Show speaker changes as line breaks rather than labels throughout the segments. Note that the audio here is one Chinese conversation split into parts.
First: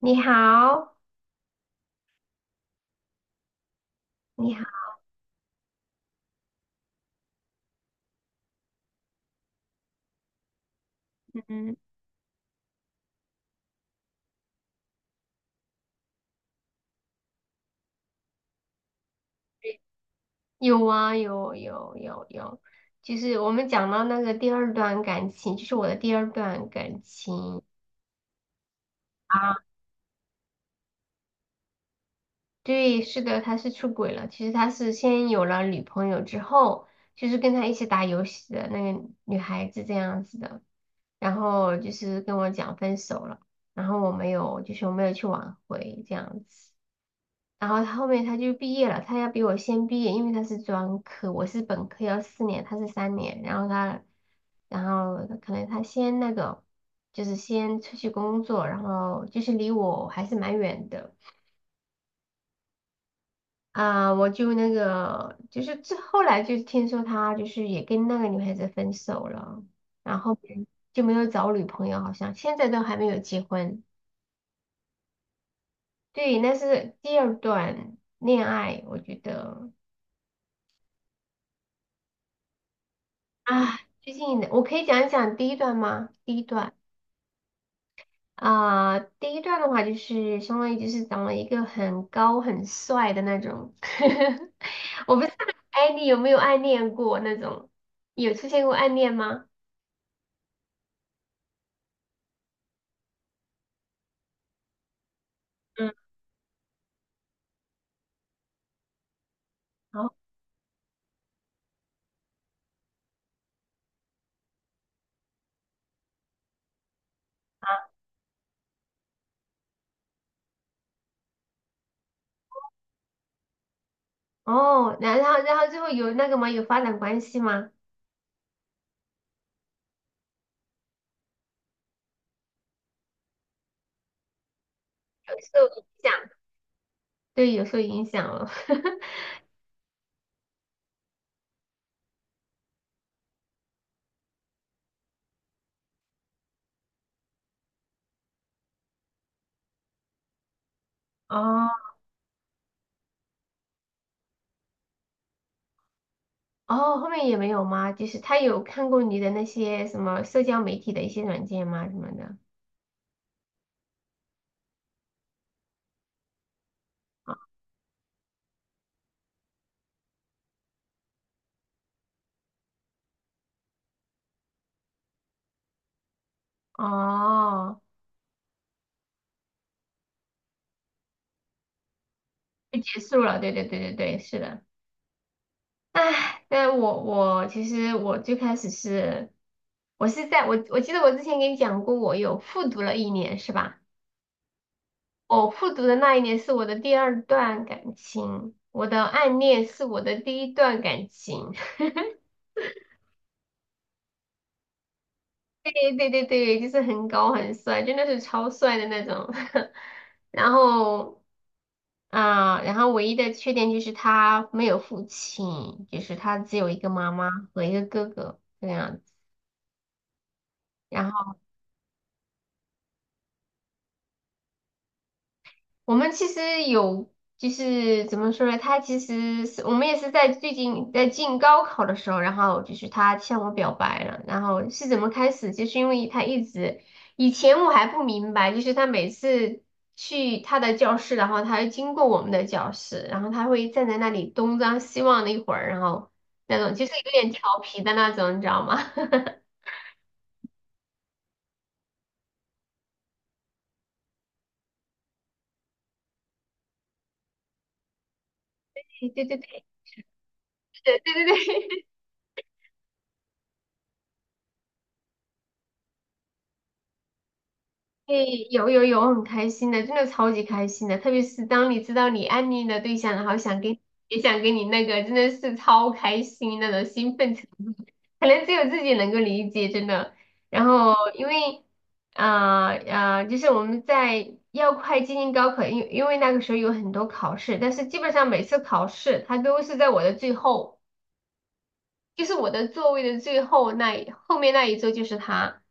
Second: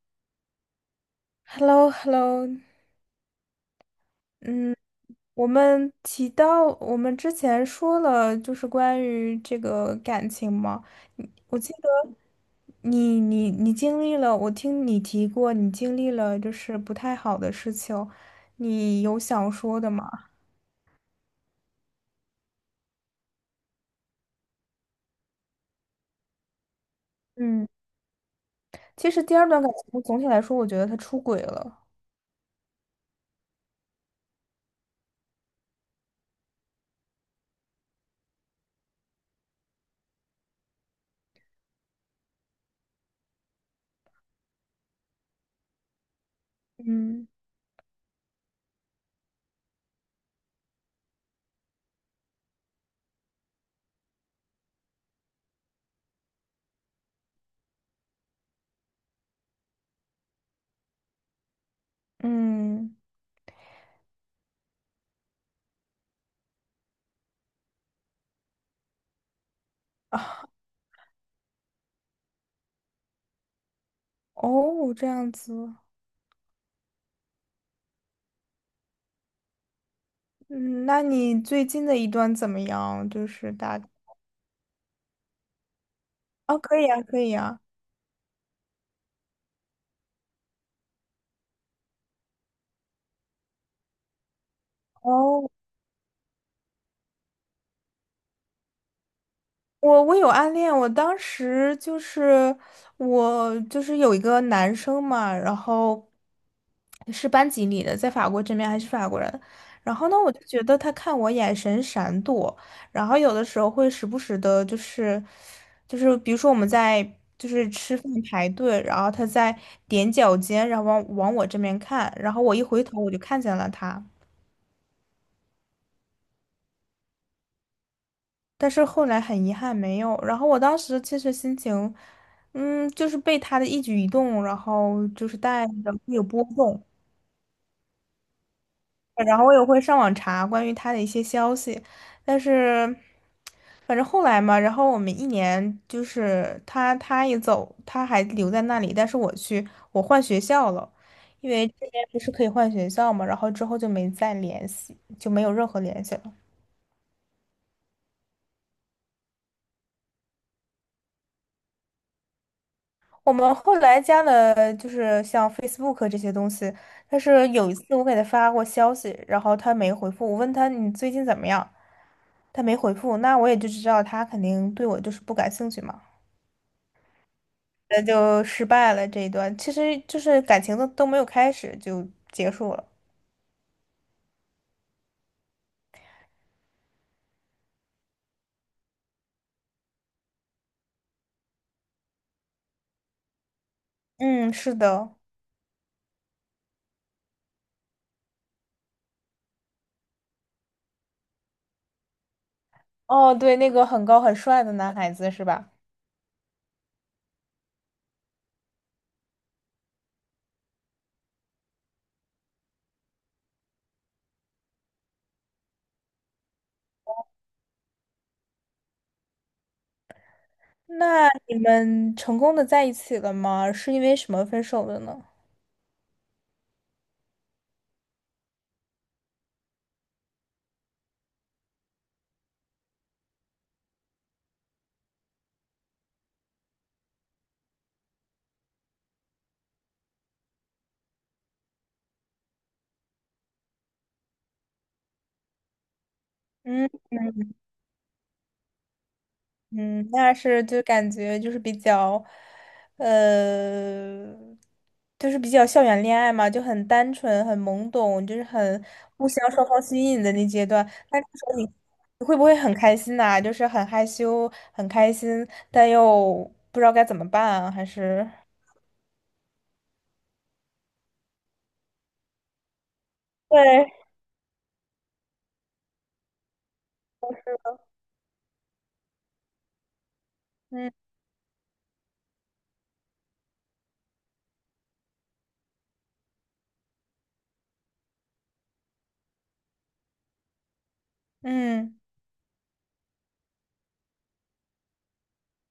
你好，
h e l l o h e l l o
你好，
嗯，我们提到我们之前说了，就是关于这个感情嘛。我记
嗯，
得你经历了，我听你提过，你经历了就是不太好的事情，你有想说的吗？
有啊，有有有有，就是我们讲到那个第二段感情，就是我的第二段感情
嗯，其实第二
啊，
段感情总体来说，我觉得他出轨了。
对，是的，他是出轨了。其实他是先有了女朋友之后，就是跟他一起打游戏的那个女孩子这样子的，然后就是跟我讲分手了，然后我没有去挽回这样子。
嗯
然后他后面就毕业了，他要比我先毕业，因为他是专科，我是本科要4年，他是3年，然后他，然后可能他先那个，就是先出去工作，然后就是离我还是蛮远的
嗯，
啊，我就那个，就是这后来就听说他就是也跟那个女孩子分手了，然后就没有找女朋友，好像现在都还没有结婚。
哦，这样子。
对，那是第二段恋爱，我觉得。
嗯，那你最近的一段怎么样？就是
啊，
大，
最近的我可以讲一讲第一段吗？第一
哦，
段
可以啊，可以啊。
啊，第一段的话就是相当于就是长了一个很高很帅的那种，我不知道，
哦，
哎，你有没有暗恋过那种？有出现过暗恋吗？
我有暗恋，我当时就是我就是有一个男生嘛，然
嗯，
后是班级里的，在法国这边还是法国人，然
然
后
后
呢，我就觉得他看我眼神闪躲，然后有的时候会时不时的，就是比如说我们在就是吃饭排队，然后他在踮脚尖，然后往往我这边看，然后我一回头我就看见了他。
哦，然后最后有那个吗？有发展关系吗？
但是后来很遗憾没有。然后我当时其实心情，嗯，就是被他的一举一动，然后就
有
是带
受影
着
响，
会有波动，
对，有受影响了。
然后我也会上网查关于他的一些消息，但是反正后来嘛，然后我们一年就是他也走，他还留在那里，但是我去我换学校了，因为
哦，
这边不是可以换学校嘛，然后之后就没再联系，就没有任何联系了。
哦，后面也没有吗？就是他有看过你的那些什么社交媒体的一些软件吗？什么的？
我们后来加了，就是像 Facebook 这些东西，但是有一次我给他发过消息，然后他没回复。我问他你最近怎么样，他没回复，那我也就知道他肯定对我就是不感兴趣嘛，
哦，
那就失败了这一段。其实就是感情都没有开始就结束
就
了。
结束了，对对对对对，是的。唉，但我其实我最开始是，我是在我我记得我之前给你讲过，我有复读了一年，是吧？
嗯，是的。
我复读的那一年是我的第二段感情，我的暗恋是我的第一段感情。
哦，对，那个很高很帅的男孩子是吧？
对对对对，就是很高很帅，真的是超帅的那种。然后啊，然后唯一的缺点就是他没有父亲，就是他只有一个妈妈和一个哥哥这个样子。然后。
那你们成功的在一起了吗？是因为什么分手的呢？
我们其实有，就是怎么说呢？他其实是我们也是在最近在进高考的时候，然后就是他向我表白了。然后是怎么开始？就是因为他一直以前我还不明白，就是他每次去他的教室，然后他会经过我们的教室，然后他会站在那里东张西望的一会儿，然后那种就
嗯。
是有点调皮的那种，你知道吗？
嗯，那是就感觉就是比较，呃，就是比较校园恋爱嘛，就很单纯、很懵懂，就是很
对对
互相双
对
方吸引的那阶段。
对对
那这个
对
时候你
对，
会不会很开心呐、就是很害羞、很开心，但又不知道该怎么办啊？还是
诶，有有有，很开心的，真的超级开心的。特别是当你知道你暗恋的对象，然后
对，
也想跟你那个，真的是超开心那种兴奋程度，可能只有自己能够理解，真的。然后
嗯
因为就是我们在要快接近高考，因为那个时候有很多考试，但是基本上每次考试他都是在我的最后，
嗯
就是我的座位的最后那一后面那一周就是他。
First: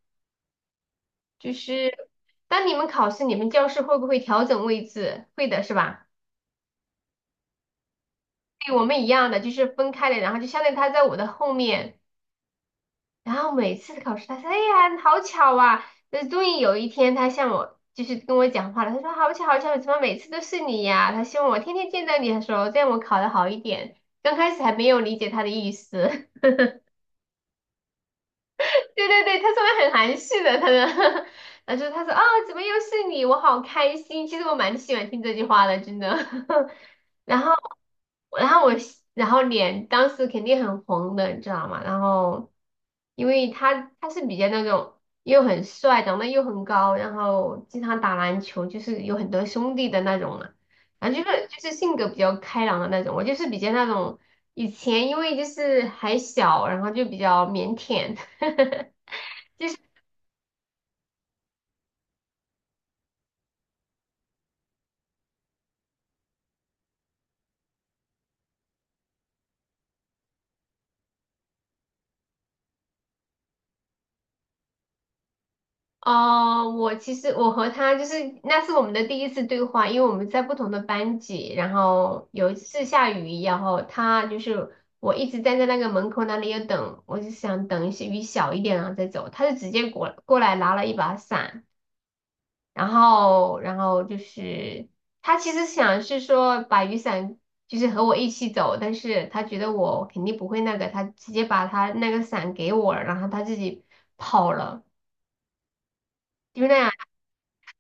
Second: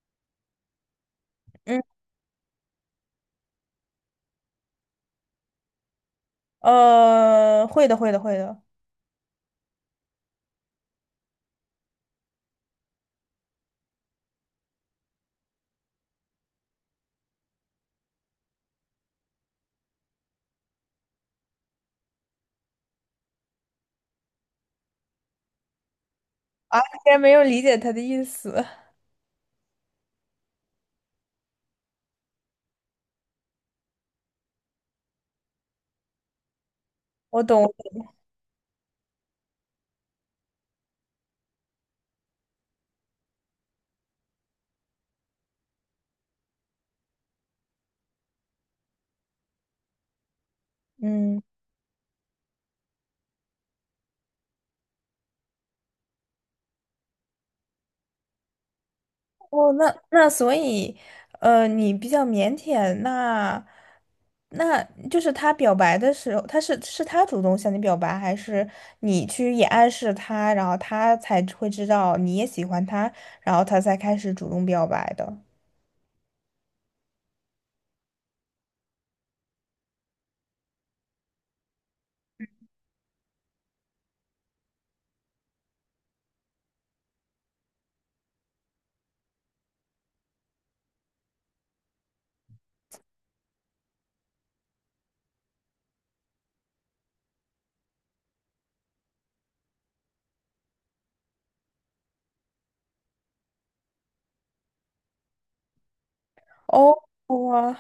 就
嗯，
是当你们考试，你们教室会不会调整位置？会的，是吧？
会的，会的，会的。
对我们一样的，就是分开的，然后就相当于他在我的后面，然后每次考试他说：“哎呀，好巧啊！”那终于有一天，他向我就是跟我讲话了，他说：“好巧，好巧，怎么每次都是你呀？”他希望我天天见到你，的时候，这样我考得好一点。刚开始还没有理解他的意思，
啊，竟然没有理解他的意思，
对对对，他说的很含蓄的，他的，他说啊，怎么又是你？我好开心。其实我蛮喜欢听这句话的，真的。然
我
后，
懂，
然后我，然后脸当时肯定很红的，你知道吗？然后，因为他是比较那种又很帅，长得又很高，然后经常打篮球，就是有很多兄弟的那种嘛。然后就
嗯。
是就是性格比较开朗的那种，我就是比较那种以前因为就是还小，然后就比较腼腆。
哦，那所以，你比较腼腆，那那就是他表白的时候，他是他主动向你表白，还是你去也暗示他，然后他才会知道你也喜欢他，然后他才开始主动表白的？
哦，我其实我和他就是那是我们的第一次对话，因为我们在不同的班级，然后有一次下雨，然后他就是我一直站在那个门口那里要等，我就想等一些雨小一点然后再走，他就直接过来拿了一把伞，然后就是他其实想是说把雨伞就是和我一起走，但是他觉得我肯定不会那个，他直接把他那个伞给我了然后他自己跑了，就那样。
哦，哇，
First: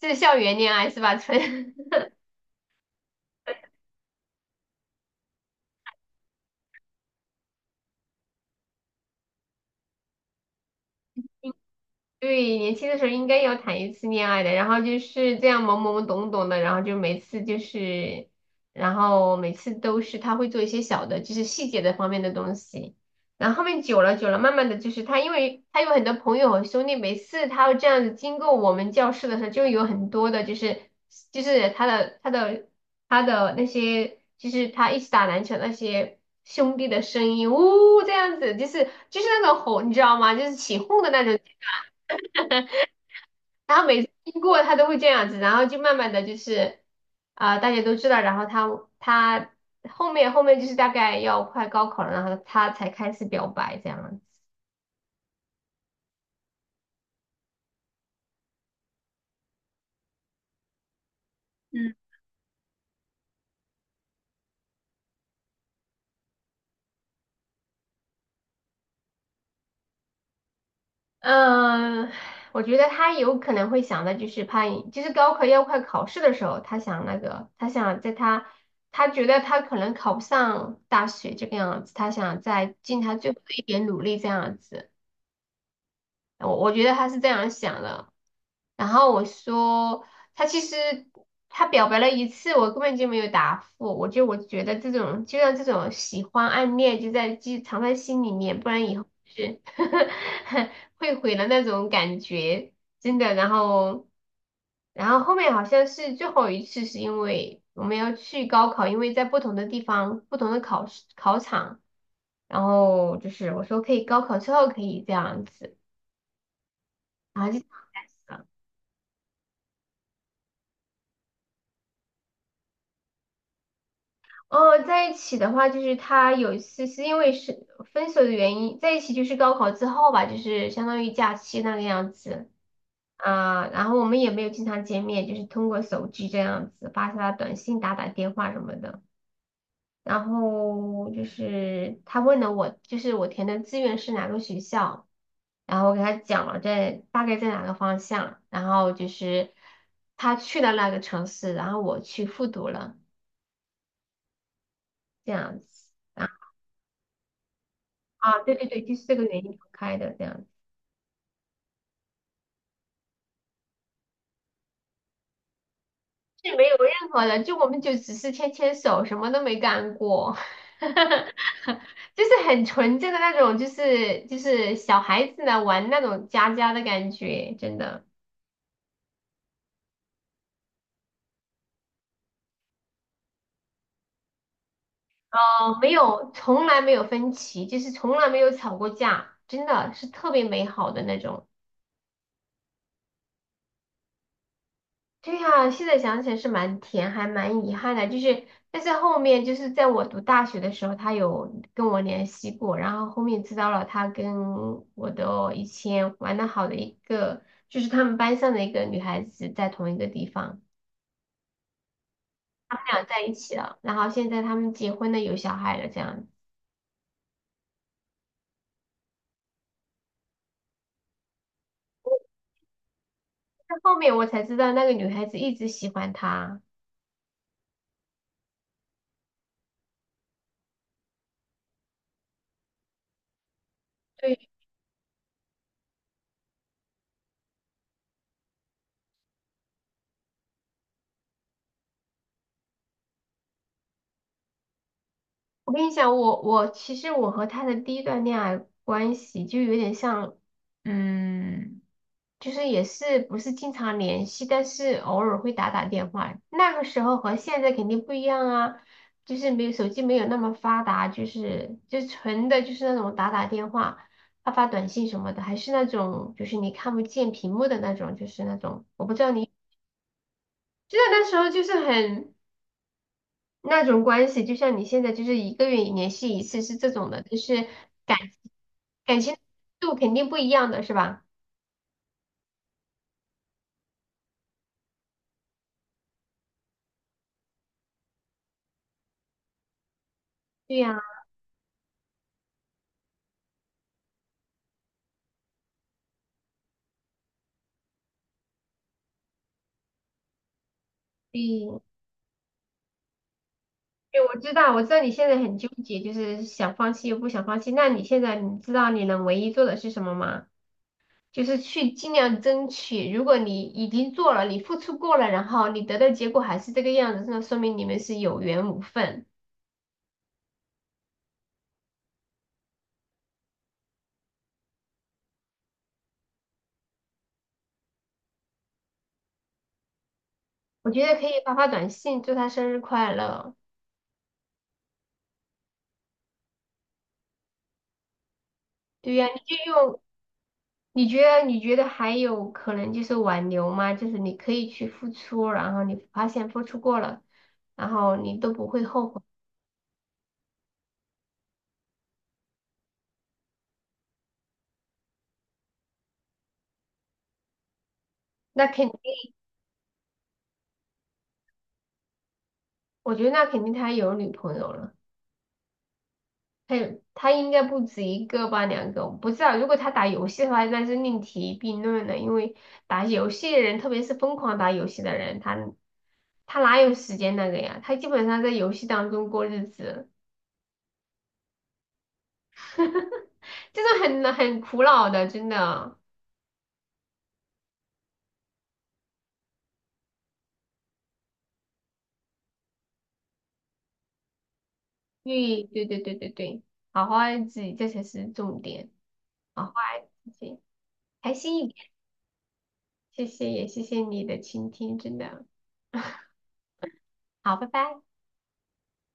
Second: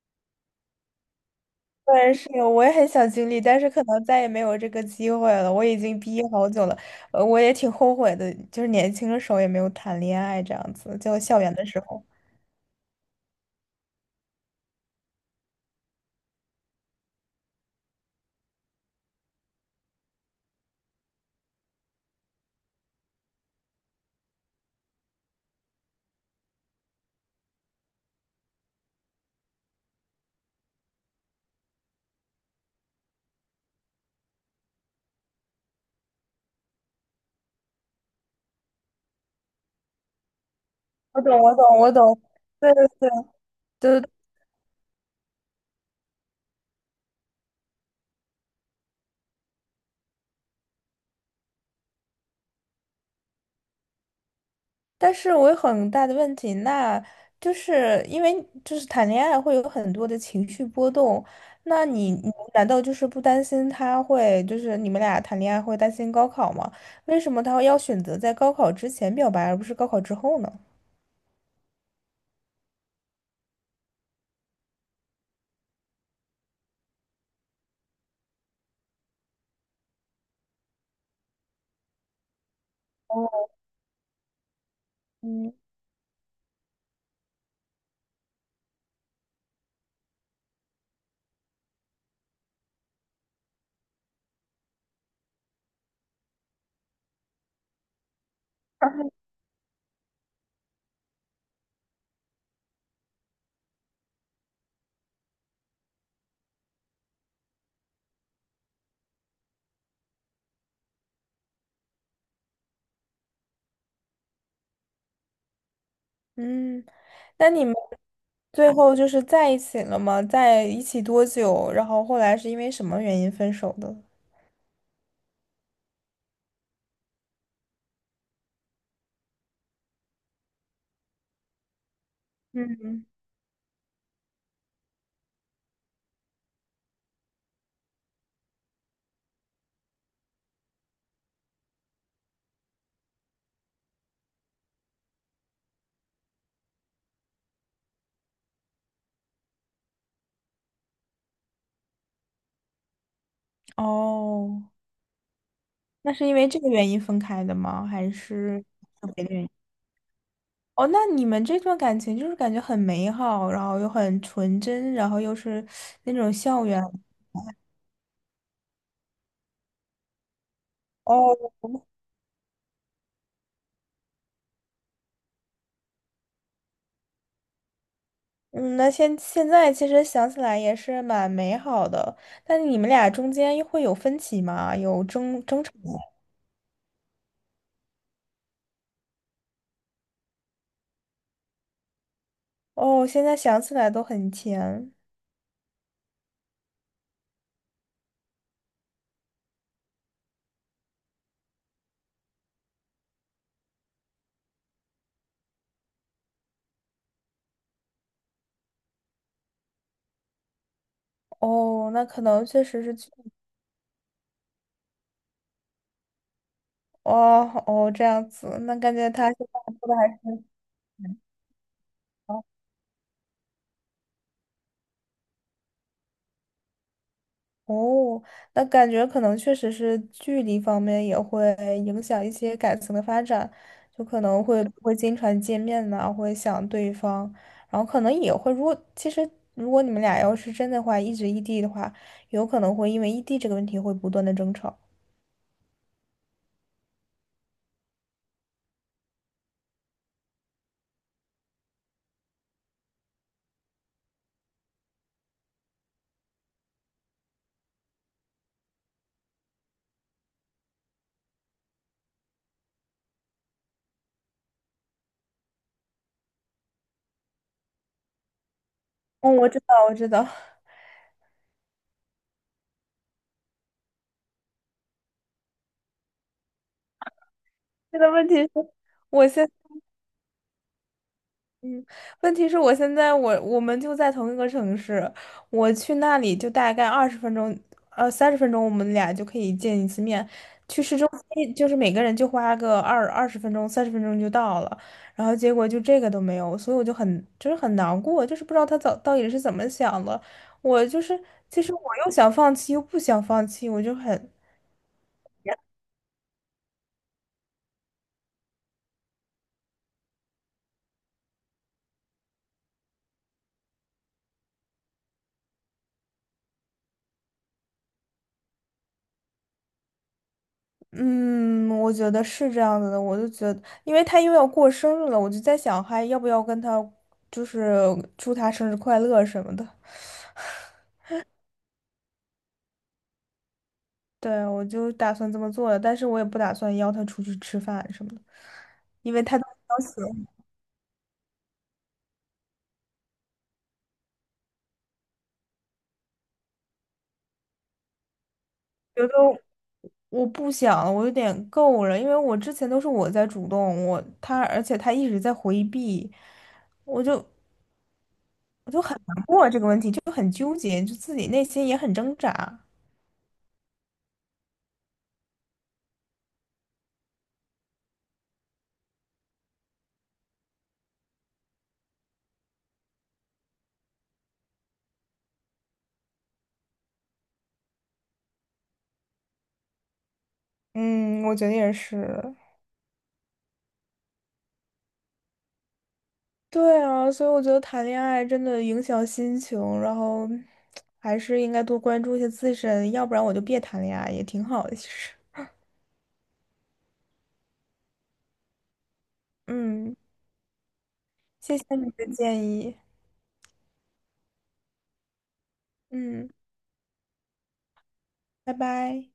是校园恋爱是吧？
对，是有我也很想经历，但是可能再也没有这个机会了。我已经毕业好久了，我也挺后悔的，就是年轻的时候也没有谈恋爱这样子，就校园的时候。
对，年轻的时候应该要谈一次恋爱的，然后就是这样懵懵懂懂的，然后就每次就是，然后每次都是他会做一些小的，就是细节的方面的东西，然后后面久了久了，慢慢的就是他，因为他有很多朋友和兄弟，每次他这样子经过我们教室的时候，就有很多的，就是他的那些，就是他一起打篮球那些兄弟的声音，呜，这样子，就是那种吼，你知道吗？就是起哄的
我
那种。
懂，我懂，我懂，对对对
然后
对
每
对，
次经过他都会这样子，然后就慢慢的就是啊、大家都知道，然后他后面就是大概要快高考了，然后他才开始表白这样子。
但是我有很大的问题，那就是因为就是谈恋爱会有很多的情绪波动，那你难道就是不担心他会就是你们俩谈恋爱会担心高考吗？为什么他要选择在高考之前表白，而不是高考之后呢？
嗯，我觉得他有可能会想的就是怕，就是高考要快考试的时候，他想那个，他觉得他可能考不上大学这个样子，他想再尽他最后
哦，
的一点努力这样子。
嗯
我觉得他是这样想的。然后我说他其实他表白了一次，我根本就没有答复。我觉得这种就像这种喜欢暗恋就在记藏在心里面，不然以后 是 会毁了那种感觉，真的。然后后面好像是最后一次，是因为我们要去高考，因为在不同的地方、不同的考试考场，然后就是我说可以高考之后可以这样子，
嗯，
然
那
后就。这
你
样
们
开始了
最后就是在一起了吗？在一起多久？然后后来是因为什么原因分手的？
哦，在一起的话，就是他有一次是因为是分手的原因，在一起就是高考之后吧，就是相当于假期那个样子
嗯，
啊，然后我们也没有经常见面，就是通过手机这样子发发短信、打打电话什么的。然后就是他问了我，就是我填的志愿是哪个学校，然后我给他讲了在大概在哪个方向，然后就是他去了那个城市，然后我去复读了
哦。
这样子。
那是因为这个原因分开的吗？还
啊，对
是
对对，就是这个
别的
原
原因？
因分开的这样子，
哦，那你们这段感情就是感觉很美好，然后又很纯真，然后又是那种
是没
校
有
园。
任何的，就我们就只是牵牵手，什么都没干过，
哦，
就是很纯正的那种，就是小孩子呢玩那种家家的感觉，真的，
嗯，那现在其实想起来也是蛮美好的，但你们俩中间又会有分歧吗？有争吵？
哦，没有，从来没有分歧，就是从来没有吵过架，真的是特别美好的那种。
哦，现在想起来都很甜。
对呀，现在想起来是蛮甜，还蛮遗憾的。就是，但是后面就是在我读大学的时候，他有跟我联系过，然后后面知道了他跟我的以前玩的好的一个，就是他们班上的一个女孩子在同一个地方，
哦，那可能确
他
实
们
是，
俩在一起了，然后现在他们结婚了，有小孩了，这样子。
哦哦这样子，那感觉他现在过得还。挺
但后面我才知道那个女孩子一直喜欢他。
哦，那感觉可能确实是距离方面也会影响一些感情的发展，就可
对，
能会不会经常见面呐、会想对方，然后可能也会，如果其实如果你们俩要是真的话，一直异地的话，有可能会因为异地这个问题会不断的争吵。
我跟你讲，我其实我和他的第一段恋爱关系就有点像，嗯。就是也是不是经常联系，但是偶尔会打打电话。那个时候和现在肯定不一样啊，就是没有手机没有那么发达，就是就纯的就是那种打打电话、发发短信什么的，还是那种就是你看不见屏幕的那种，就是那种我不知道
嗯，我
你，
知道，我知道，
就是那时候就是很那种关系，就像你现在就是一个月联系一次是这种的，就是
这个
感
问题是，
感
我
情
先。
度肯定不一样的是吧？
问题是我现在我们就在同一个城市，我去那里就大概二十分钟，三十分钟，我们俩就可以见一次面。
对
去市
呀、
中心就是每个人就花个二十分钟、三十分钟就到了，然后结果就这个都没有，所以我就很就是很难过，就是不知道他早到底是怎么想的。我就是其实
对。
我又想放弃又不想放弃，我就
对，
很
我知道，我知道你现在很纠结，就是想放弃又不想放弃。那你现在你知道你能唯一做的是什么吗？就是去尽量争取。如果你已经做了，你付出过了，然后你得到结果还是这个样子，那说明你们是有缘无分。
嗯，我觉得是这样子的，我就觉得，因为他又要过生日了，我就在想，还要不要跟他，就是祝他生日快乐什么的。
我觉得可以发发短信，祝他生日快乐。
对，我就打算这么做的，但是我也不打算邀他出去吃饭什么的，因
对
为
呀，你
他都
就
邀
用，
请，
你觉得还有可能就是挽留吗？就是你可以去付出，然后你发现付出过了，然后你都不会
觉
后
得
悔。
我不想了，我有点够了，因为我之前都是我在主动，而且他一直在回避，我就
那
我就
肯
很难过啊这个问题，就很纠结，就自己内心也很挣扎。
我觉得那肯定他有女朋友了，他有他应该不止一个吧，两个，我不知道。如果他打游戏的话，那是另提并论了，因为打游戏的人，特别是疯狂打游戏的人，他哪有时间那个呀？他基本上在游戏当中过日子，
嗯，我觉得也是。
就是很苦恼的，真的。
对啊，所以我觉得谈恋爱真的影响心情，然后还是应该多关注一下自身，要不然我就别谈恋爱，也挺好的，其实。
对对对对对对，好好爱自己，这才是重点，好好
嗯，
爱自己，开
谢
心
谢
一
你
点。
的建议。
谢谢，也谢谢你的倾听，真的
嗯，
好，拜拜。
拜拜。